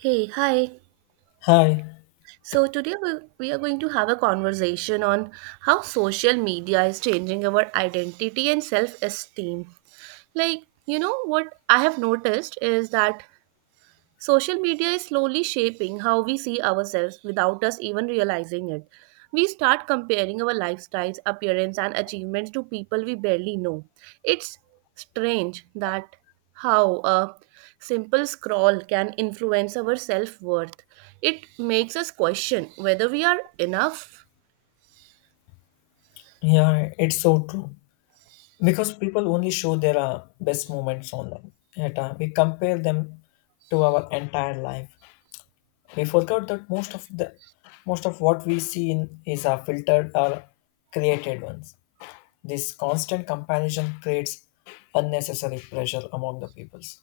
Hey, hi. Hi, So we are going to have a conversation on how social media is changing our identity and self esteem. What I have noticed is that social media is slowly shaping how we see ourselves without us even realizing it. We start comparing our lifestyles, appearance, and achievements to people we barely know. It's strange that how a simple scroll can influence our self worth. It makes us question whether we are enough. yeah, it's so true. Because people only show their best moments online. Yet, we compare them to our entire life. We forgot that most of what we see in is filtered or created ones. This constant comparison creates unnecessary pressure among the peoples.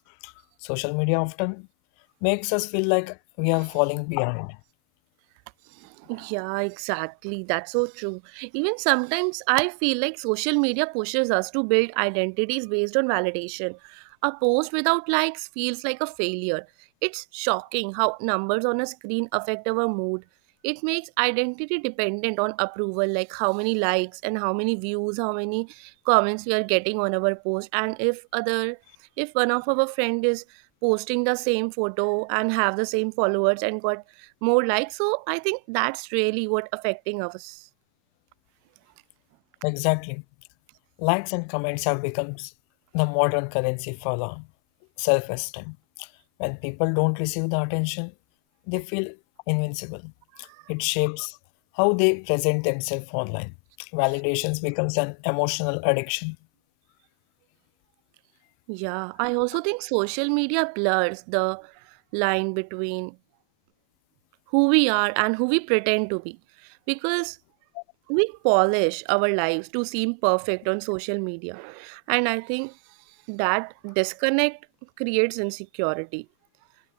Social media often makes us feel like we are falling behind. Yeah, exactly. That's so true. Even sometimes I feel like social media pushes us to build identities based on validation. A post without likes feels like a failure. It's shocking how numbers on a screen affect our mood. It makes identity dependent on approval, like how many likes and how many views, how many comments we are getting on our post, and if one of our friend is posting the same photo and have the same followers and got more likes, so I think that's really what affecting us. Exactly. Likes and comments have become the modern currency for the self esteem. When people don't receive the attention, they feel invincible. It shapes how they present themselves online. Validations becomes an emotional addiction. Yeah, I also think social media blurs the line between who we are and who we pretend to be, because we polish our lives to seem perfect on social media, and I think that disconnect creates insecurity.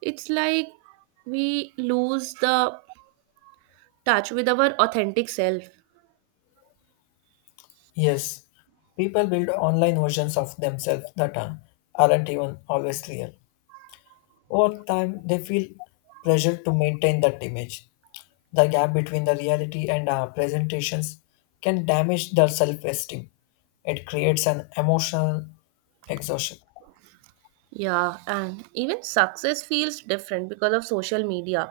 It's like we lose the touch with our authentic self. Yes, people build online versions of themselves that aren't even always real. Over time, they feel pressure to maintain that image. The gap between the reality and presentations can damage the self esteem. It creates an emotional exhaustion. Yeah, and even success feels different because of social media.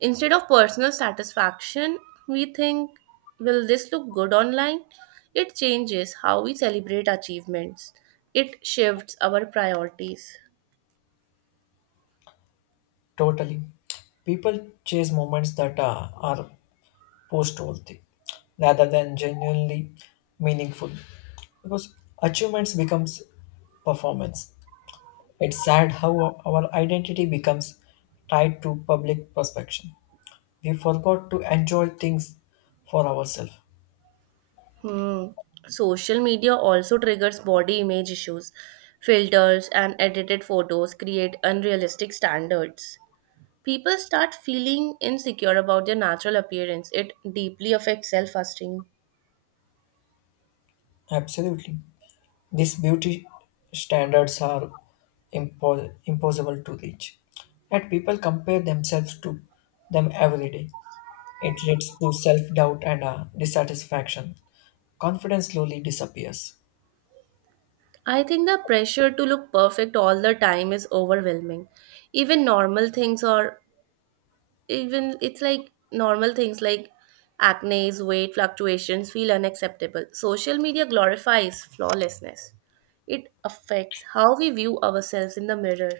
Instead of personal satisfaction, we think, will this look good online? It changes how we celebrate achievements, it shifts our priorities. Totally. People chase moments that are post worthy rather than genuinely meaningful, because achievements becomes performance. It's sad how our identity becomes tied to public perception. We forgot to enjoy things for ourselves. Hmm. Social media also triggers body image issues. Filters and edited photos create unrealistic standards. People start feeling insecure about their natural appearance. It deeply affects self esteem. Absolutely. These beauty standards are impossible to reach. Yet people compare themselves to them every day. It leads to self doubt and dissatisfaction. Confidence slowly disappears. I think the pressure to look perfect all the time is overwhelming. Even normal things or even it's like normal things like acne, weight fluctuations feel unacceptable. Social media glorifies flawlessness. It affects how we view ourselves in the mirror.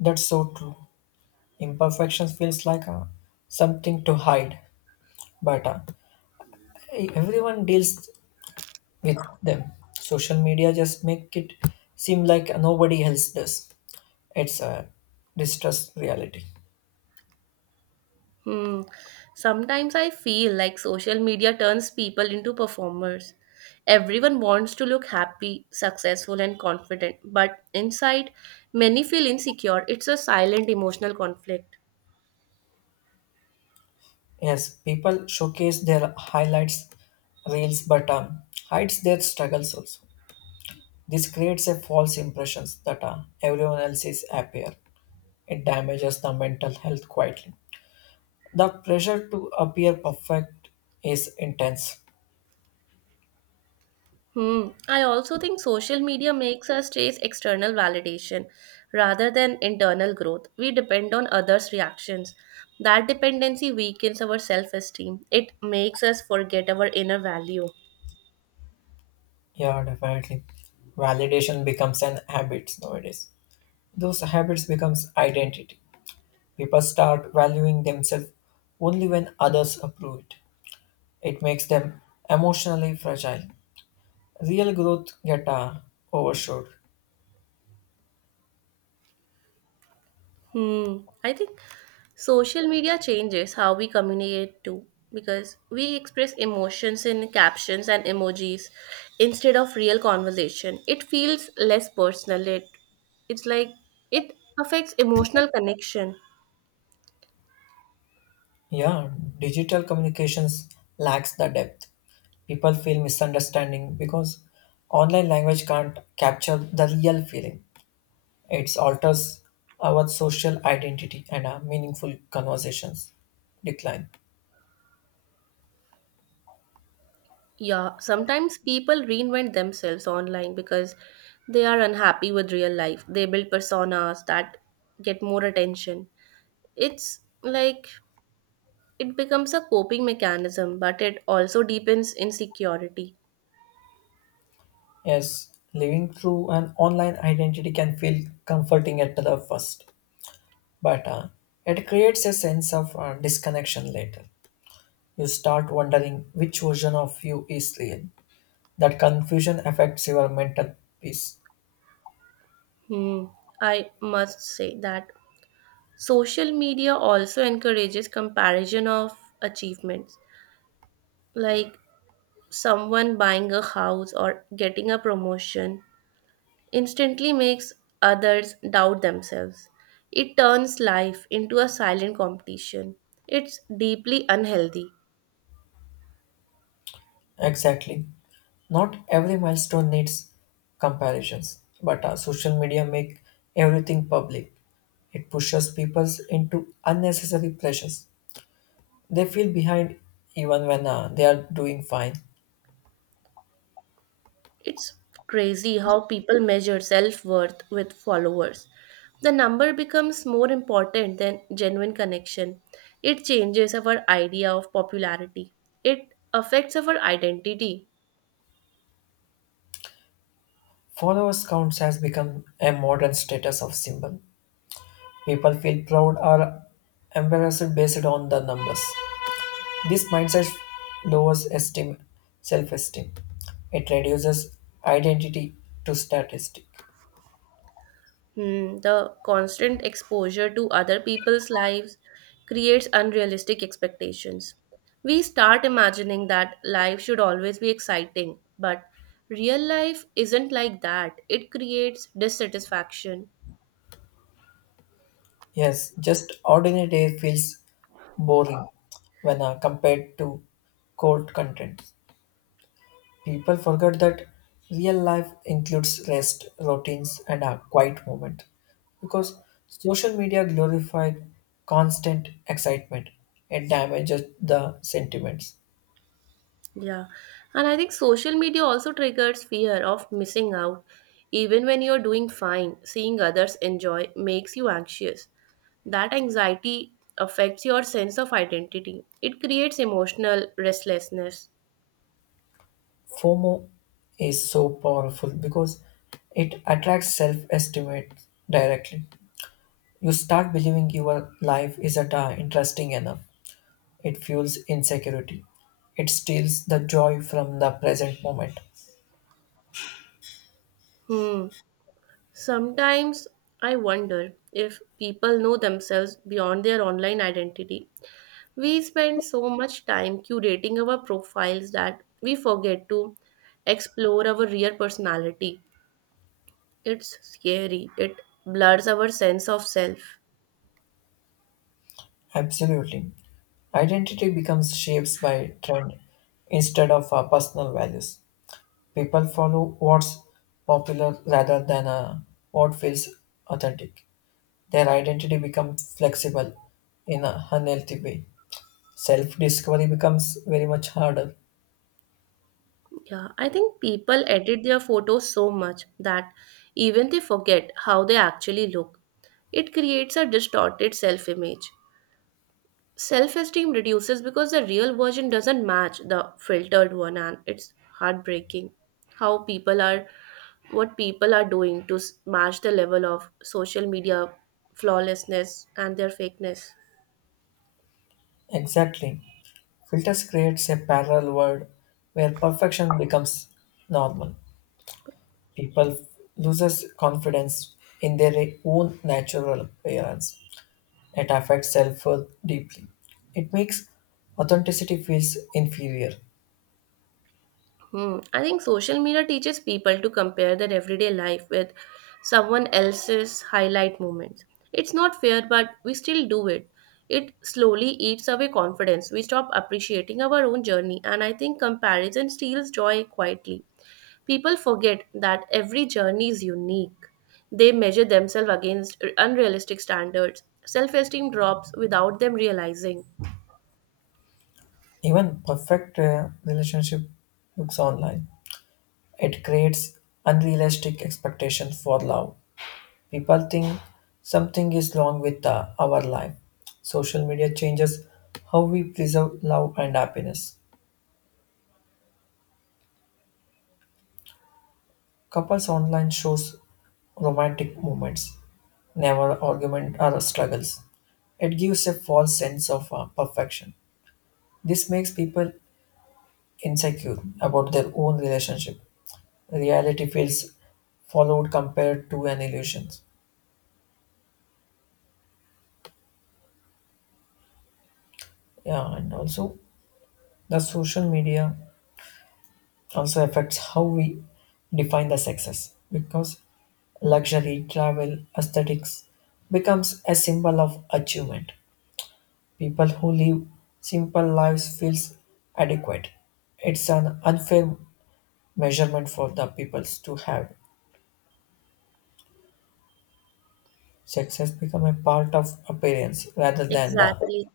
That's so true. Imperfection feels like something to hide, but everyone deals with them. Social media just make it seem like nobody else does. It's a distrust reality. Hmm. Sometimes I feel like social media turns people into performers. Everyone wants to look happy, successful, and confident, but inside, many feel insecure. It's a silent emotional conflict. Yes, people showcase their highlights reels but hides their struggles also. This creates a false impression that everyone else is happier. It damages the mental health quietly. The pressure to appear perfect is intense. Hmm. I also think social media makes us chase external validation rather than internal growth. We depend on others' reactions. That dependency weakens our self esteem, it makes us forget our inner value. Yeah, definitely. Validation becomes an habit nowadays. Those habits becomes identity. People start valuing themselves only when others approve it. It makes them emotionally fragile. Real growth get overshot. Hmm. I think social media changes how we communicate too, because we express emotions in captions and emojis instead of real conversation. It feels less personal. It it's like it affects emotional connection. Yeah, digital communications lacks the depth. People feel misunderstanding because online language can't capture the real feeling. It alters our social identity, and our meaningful conversations decline. Yeah, sometimes people reinvent themselves online because they are unhappy with real life. They build personas that get more attention. It's like It becomes a coping mechanism, but it also deepens insecurity. Yes, living through an online identity can feel comforting at the first, but it creates a sense of disconnection later. You start wondering which version of you is real. That confusion affects your mental peace. Hmm. I must say that social media also encourages comparison of achievements, like someone buying a house or getting a promotion instantly makes others doubt themselves. It turns life into a silent competition. It's deeply unhealthy. Exactly. Not every milestone needs comparisons, but social media make everything public. It pushes people into unnecessary pressures. They feel behind even when they are doing fine. It's crazy how people measure self worth with followers. The number becomes more important than genuine connection. It changes our idea of popularity. It affects our identity. Followers counts has become a modern status of symbol. People feel proud or embarrassed based on the numbers. This mindset lowers esteem, self-esteem. It reduces identity to statistic. Hmm, the constant exposure to other people's lives creates unrealistic expectations. We start imagining that life should always be exciting, but real life isn't like that. It creates dissatisfaction. Yes, just ordinary day feels boring when compared to cold content. People forget that real life includes rest, routines, and a quiet moment, because social media glorified constant excitement. It damages the sentiments. Yeah, and I think social media also triggers fear of missing out. Even when you're doing fine, seeing others enjoy makes you anxious. That anxiety affects your sense of identity, it creates emotional restlessness. FOMO is so powerful because it attracts self estimate directly. You start believing your life isn't interesting enough. It fuels insecurity. It steals the joy from the present moment. Hmm. Sometimes I wonder if people know themselves beyond their online identity. We spend so much time curating our profiles that we forget to explore our real personality. It's scary. It blurs our sense of self. Absolutely. Identity becomes shaped by trend instead of personal values. People follow what's popular rather than what feels authentic. Their identity becomes flexible in a unhealthy way. Self discovery becomes very much harder. Yeah, I think people edit their photos so much that even they forget how they actually look. It creates a distorted self image. Self esteem reduces because the real version doesn't match the filtered one, and it's heartbreaking how people are what people are doing to match the level of social media flawlessness and their fakeness. Exactly. Filters creates a parallel world where perfection becomes normal. People loses confidence in their own natural appearance. It affects self-worth deeply. It makes authenticity feels inferior. Hmm. I think social media teaches people to compare their everyday life with someone else's highlight moments. It's not fair, but we still do it. It slowly eats away confidence. We stop appreciating our own journey, and I think comparison steals joy quietly. People forget that every journey is unique. They measure themselves against unrealistic standards. Self esteem drops without them realizing. Even perfect relationship looks online. It creates unrealistic expectations for love. People think something is wrong with our life. Social media changes how we preserve love and happiness. Couples online shows romantic moments, never argument or struggles. It gives a false sense of perfection. This makes people insecure about their own relationship. Reality feels followed compared to an illusion. Yeah, and also the social media also affects how we define the success, because luxury travel aesthetics becomes a symbol of achievement. People who live simple lives feels adequate. It's an unfair measurement for the peoples to have. Success become a part of appearance rather than the Exactly.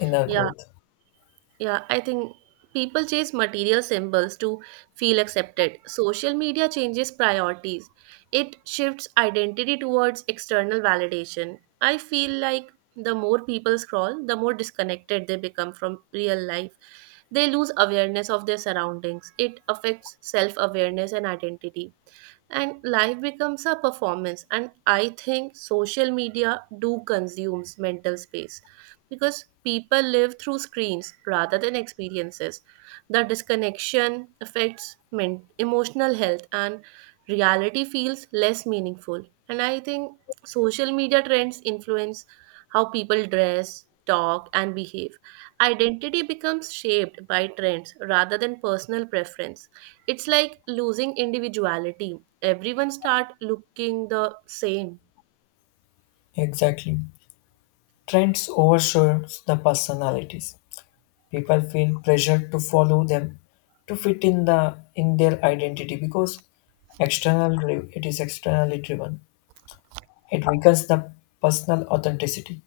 inner Yeah, growth. Yeah, I think people chase material symbols to feel accepted. Social media changes priorities, it shifts identity towards external validation. I feel like the more people scroll, the more disconnected they become from real life. They lose awareness of their surroundings, it affects self awareness and identity, and life becomes a performance. And I think social media do consumes mental space, because people live through screens rather than experiences. The disconnection affects emotional health, and reality feels less meaningful. And I think social media trends influence how people dress, talk and behave. Identity becomes shaped by trends rather than personal preference. It's like losing individuality. Everyone start looking the same. Exactly. Trends overshadows the personalities. People feel pressured to follow them to fit in the in their identity because it is externally driven. It weakens the personal authenticity.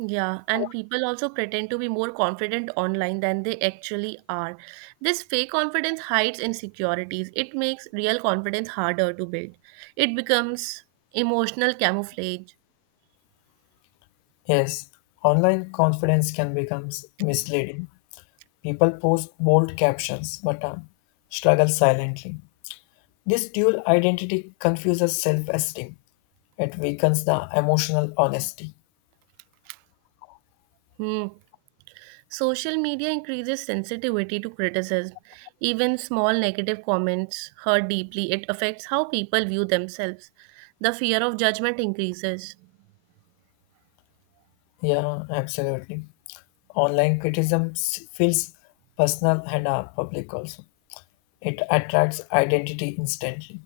Yeah, and people also pretend to be more confident online than they actually are. This fake confidence hides insecurities. It makes real confidence harder to build. It becomes emotional camouflage. Yes, online confidence can become misleading. People post bold captions but struggle silently. This dual identity confuses self esteem. It weakens the emotional honesty. Hmm. Social media increases sensitivity to criticism. Even small negative comments hurt deeply. It affects how people view themselves. The fear of judgment increases. Yeah, absolutely. Online criticism feels personal and public also. It attracts identity instantly.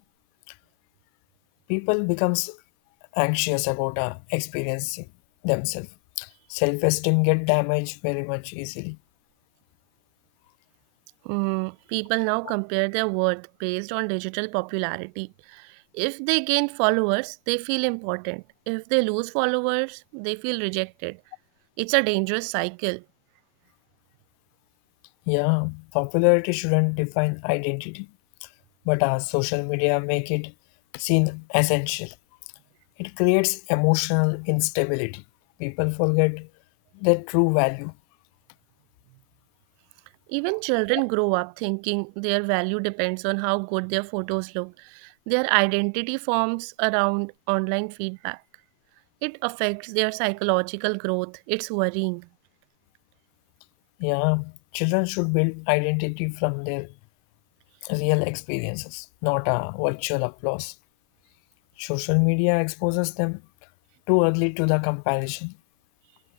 People becomes anxious about experiencing themselves. Self-esteem get damaged very much easily. Mm, people now compare their worth based on digital popularity. If they gain followers, they feel important. If they lose followers, they feel rejected. It's a dangerous cycle. Yeah, popularity shouldn't define identity, but our social media make it seem essential. It creates emotional instability. People forget their true value. Even children grow up thinking their value depends on how good their photos look. Their identity forms around online feedback. It affects their psychological growth. It's worrying. Yeah, children should build identity from their real experiences, not a virtual applause. Social media exposes them too early to the comparison.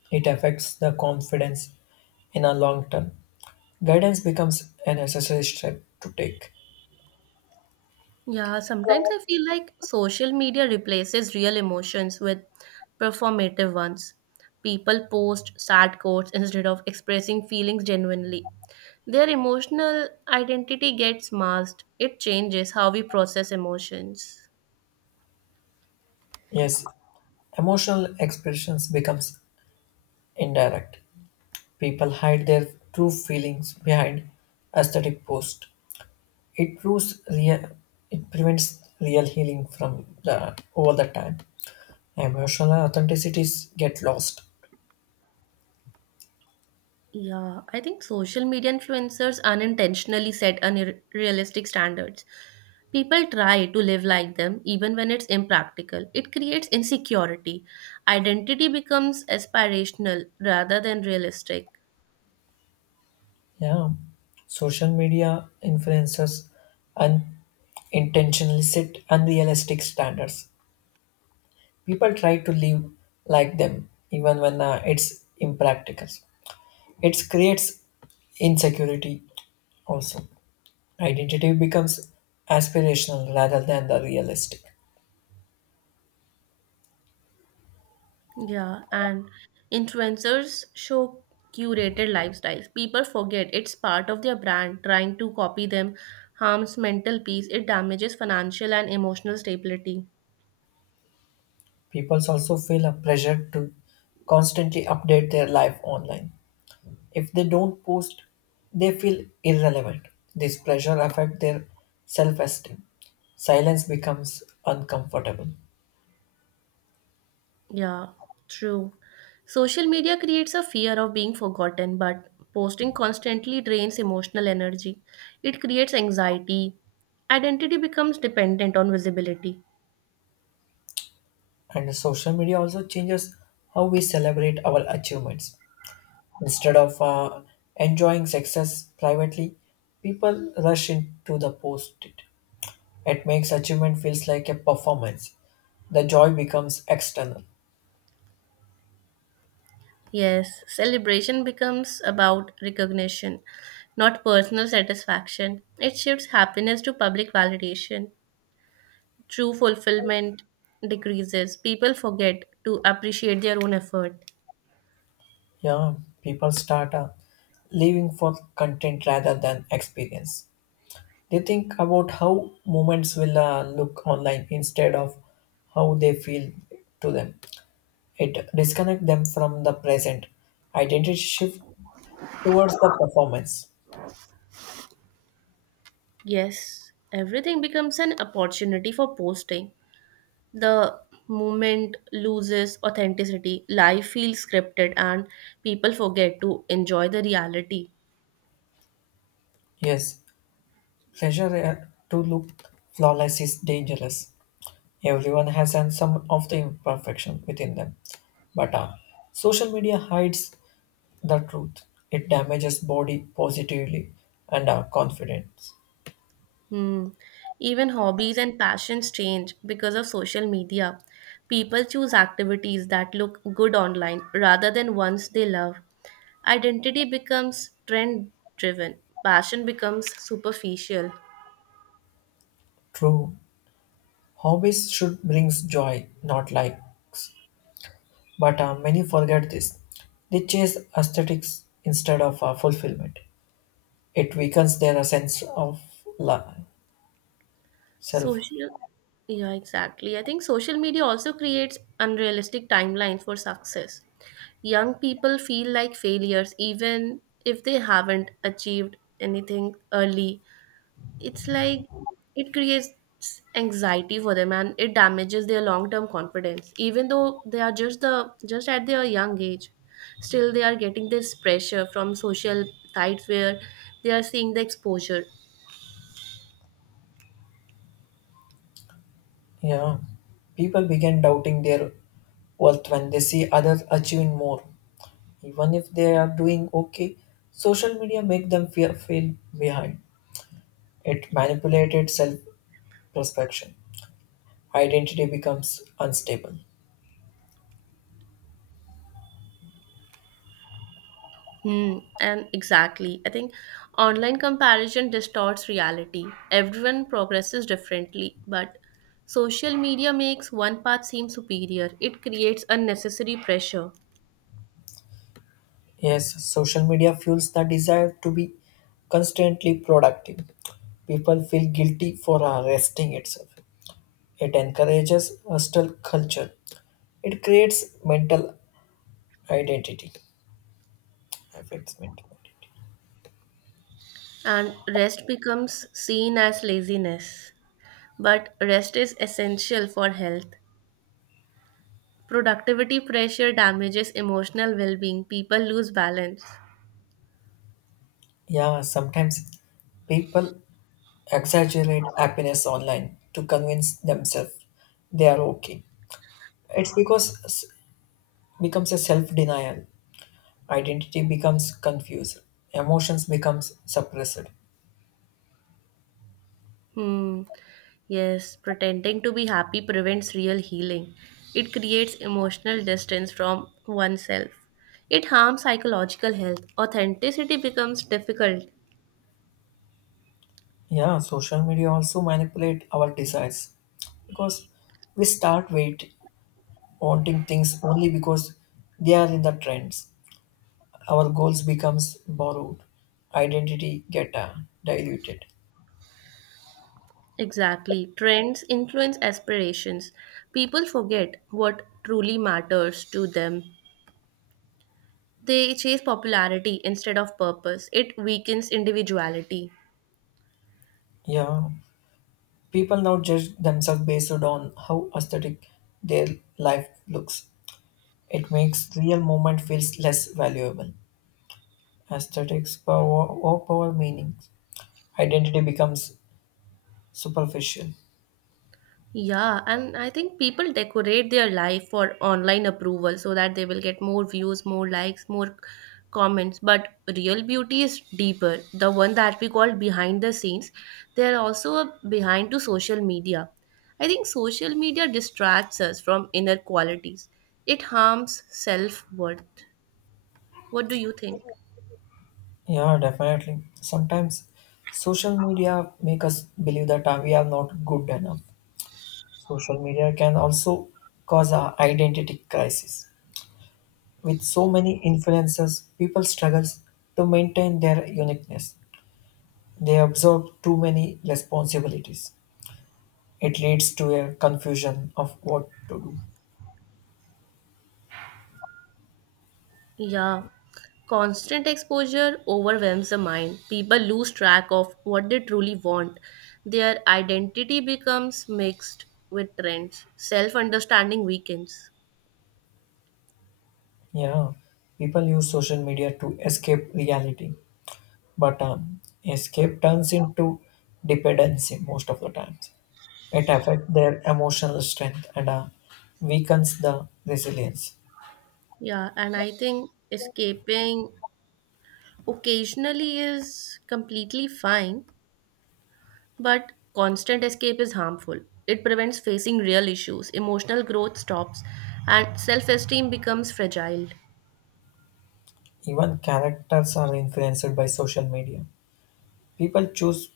It affects the confidence in a long term. Guidance becomes a necessary step to take. Yeah, sometimes I feel like social media replaces real emotions with performative ones. People post sad quotes instead of expressing feelings genuinely. Their emotional identity gets masked. It changes how we process emotions. Yes, emotional expressions becomes indirect. People hide their true feelings behind aesthetic post. It proves real, it prevents real healing from the over the time. Emotional authenticities get lost. Yeah, I think social media influencers unintentionally set unrealistic standards. People try to live like them even when it's impractical. It creates insecurity. Identity becomes aspirational rather than realistic. Yeah. Social media influencers unintentionally set unrealistic standards. People try to live like them, even when it's impractical. It creates insecurity also. Identity becomes aspirational rather than the realistic. Yeah, and influencers show curated lifestyles. People forget it's part of their brand. Trying to copy them harms mental peace, it damages financial and emotional stability. People also feel a pressure to constantly update their life online. If they don't post, they feel irrelevant. This pressure affects their self-esteem. Silence becomes uncomfortable. Yeah, true. Social media creates a fear of being forgotten, but posting constantly drains emotional energy. It creates anxiety. Identity becomes dependent on visibility. And social media also changes how we celebrate our achievements. Instead of enjoying success privately, people rush into the post it. It makes achievement feels like a performance. The joy becomes external. Yes, celebration becomes about recognition, not personal satisfaction. It shifts happiness to public validation. True fulfillment decreases. People forget to appreciate their own effort. Yeah, people start living for content rather than experience. They think about how moments will look online instead of how they feel to them. It disconnects them from the present. Identity shift towards the performance. Yes, everything becomes an opportunity for posting. The movement loses authenticity, life feels scripted, and people forget to enjoy the reality. Yes. Pressure to look flawless is dangerous. Everyone has and some of the imperfection within them. But social media hides the truth. It damages body positively and confidence. Hmm. Even hobbies and passions change because of social media. People choose activities that look good online rather than ones they love. Identity becomes trend driven, passion becomes superficial. True, hobbies should bring joy, not likes. But many forget this. They chase aesthetics instead of fulfillment. It weakens their sense of la- self. Social, yeah, exactly. I think social media also creates unrealistic timelines for success. Young people feel like failures even if they haven't achieved anything early. It's like it creates anxiety for them, and it damages their long-term confidence. Even though they are just at their young age, still they are getting this pressure from social sites where they are seeing the exposure. Yeah, people begin doubting their worth when they see others achieving more, even if they are doing okay. Social media make them feel behind. It manipulated self-perception. Identity becomes unstable. Hmm, and exactly. I think online comparison distorts reality. Everyone progresses differently, but social media makes one path seem superior. It creates unnecessary pressure, Yes, social media fuels the desire to be constantly productive. People feel guilty for resting itself. It encourages hostile culture. It creates mental identity. Affects mental identity. and rest becomes seen as laziness. But rest is essential for health. Productivity pressure damages emotional well being. People lose balance. Yeah, sometimes people exaggerate happiness online to convince themselves they are okay. It's becomes a self-denial. Identity becomes confused. Emotions becomes suppressed. Hmm. Yes, pretending to be happy prevents real healing. It creates emotional distance from oneself. It harms psychological health. Authenticity becomes difficult. Yeah, social media also manipulate our desires, because we start wait wanting things only because they are in the trends. Our goals becomes borrowed. Identity get diluted. Exactly. Trends influence aspirations. People forget what truly matters to them. They chase popularity instead of purpose. It weakens individuality. Yeah, people now judge themselves based on how aesthetic their life looks. It makes real moment feels less valuable. Aesthetics power overpower meaning. Identity becomes superficial. Yeah, and I think people decorate their life for online approval so that they will get more views, more likes, more comments. But real beauty is deeper. The one that we call behind the scenes, they're also a behind to social media. I think social media distracts us from inner qualities. It harms self-worth. What do you think? Yeah, definitely. Sometimes social media make us believe that we are not good enough. Social media can also cause a identity crisis. With so many influences, people struggles to maintain their uniqueness. They absorb too many responsibilities. It leads to a confusion of what to do. Yeah, constant exposure overwhelms the mind. People lose track of what they truly want. Their identity becomes mixed with trends. Self understanding weakens. Yeah, people use social media to escape reality, but escape turns into dependency most of the times. It affects their emotional strength and weakens the resilience. Yeah, and I think escaping occasionally is completely fine, but constant escape is harmful. It prevents facing real issues, emotional growth stops, and self esteem becomes fragile. Even characters are influenced by social media. People choose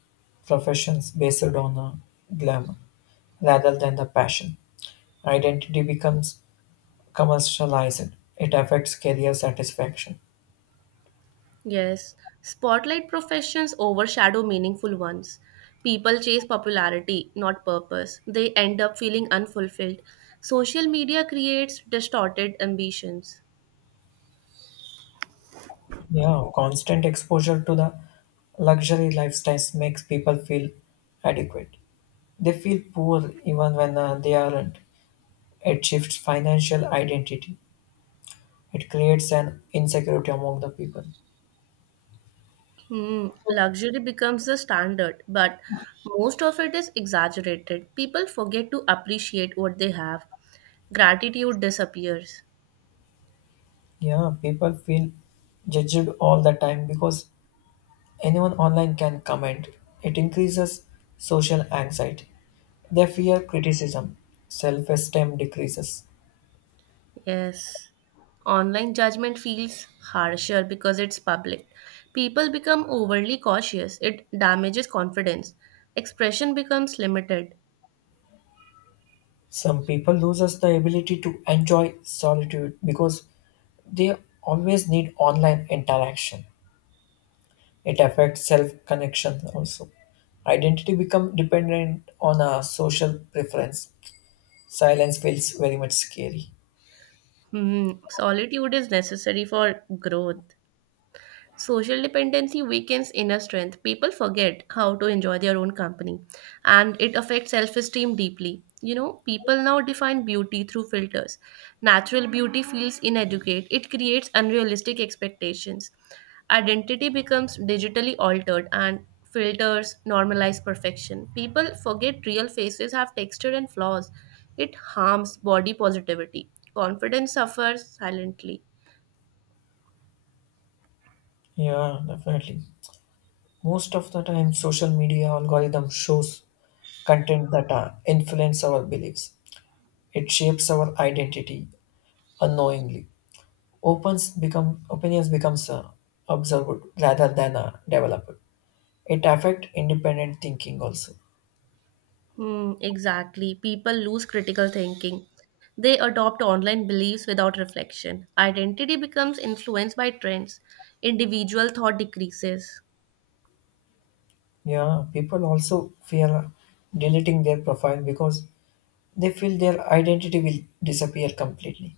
professions based on glamour rather than the passion. Identity becomes commercialized. It affects career satisfaction. Yes, spotlight professions overshadow meaningful ones. People chase popularity, not purpose. They end up feeling unfulfilled. Social media creates distorted ambitions. Yeah, constant exposure to the luxury lifestyles makes people feel adequate. They feel poor even when they aren't. It shifts financial identity. It creates an insecurity among the people. Hmm, luxury becomes the standard, but most of it is exaggerated. People forget to appreciate what they have. Gratitude disappears. Yeah, people feel judged all the time because anyone online can comment. It increases social anxiety. They fear criticism. Self esteem decreases. Yes. Online judgment feels harsher because it's public. People become overly cautious. It damages confidence. Expression becomes limited. Some people loses the ability to enjoy solitude because they always need online interaction. It affects self connection also. Identity become dependent on a social preference. Silence feels very much scary. Hmm. Solitude is necessary for growth. Social dependency weakens inner strength. People forget how to enjoy their own company, and it affects self esteem deeply. You know, people now define beauty through filters. Natural beauty feels inadequate, it creates unrealistic expectations. Identity becomes digitally altered, and filters normalize perfection. People forget real faces have texture and flaws. It harms body positivity. Confidence suffers silently. Yeah, definitely. Most of the time, social media algorithm shows content that influence our beliefs. It shapes our identity unknowingly. Opens become opinions becomes observed rather than developed. It affects independent thinking also. Hmm, exactly. People lose critical thinking. They adopt online beliefs without reflection. Identity becomes influenced by trends. Individual thought decreases. Yeah, people also fear deleting their profile, because they feel their identity will disappear completely.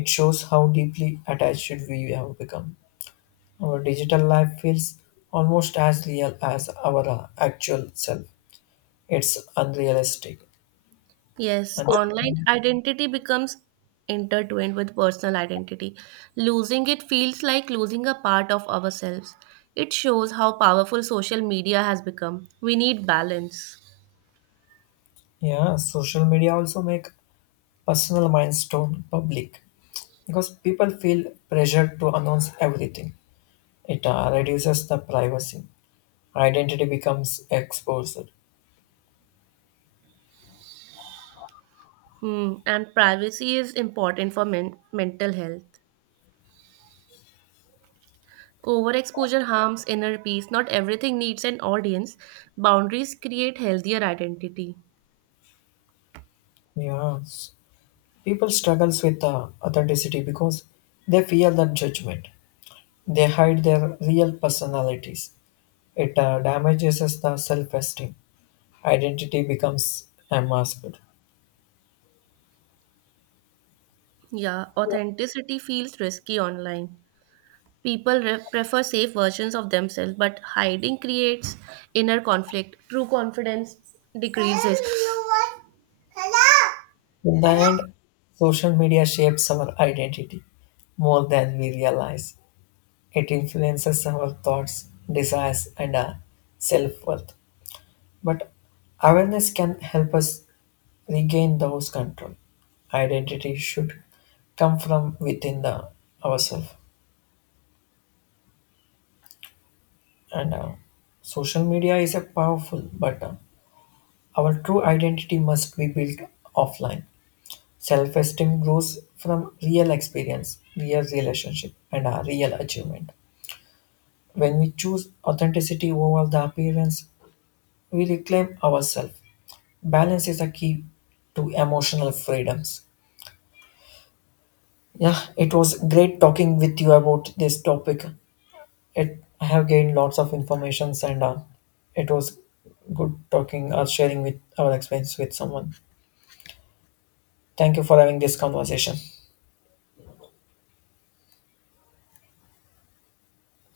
It shows how deeply attached we have become. Our digital life feels almost as real as our actual self. It's unrealistic. Yes, And online identity becomes intertwined with personal identity. Losing it feels like losing a part of ourselves. It shows how powerful social media has become. We need balance. yeah, social media also make personal milestone public, because people feel pressured to announce everything. It reduces the privacy. Identity becomes exposed. Hmm, and privacy is important for mental health. Overexposure harms inner peace. Not everything needs an audience. Boundaries create healthier identity. Yeah, people struggles with authenticity because they fear that judgment. They hide their real personalities. It damages us the self-esteem. Identity becomes unmasked. Yeah, authenticity feels risky online. People prefer safe versions of themselves, but hiding creates inner conflict. True confidence decreases. In the end, social media shapes our identity more than we realize. It influences our thoughts, desires, and self worth. But awareness can help us regain those control. Identity should come from within the ourselves. And social media is a powerful, but our true identity must be built offline. Self esteem grows from real experience, real relationship, and a real achievement. When we choose authenticity over the appearance, we reclaim ourselves. Balance is a key to emotional freedoms. Yeah, it was great talking with you about this topic. It, I have gained lots of informations and it was good talking or sharing with our experience with someone. Thank you for having this conversation.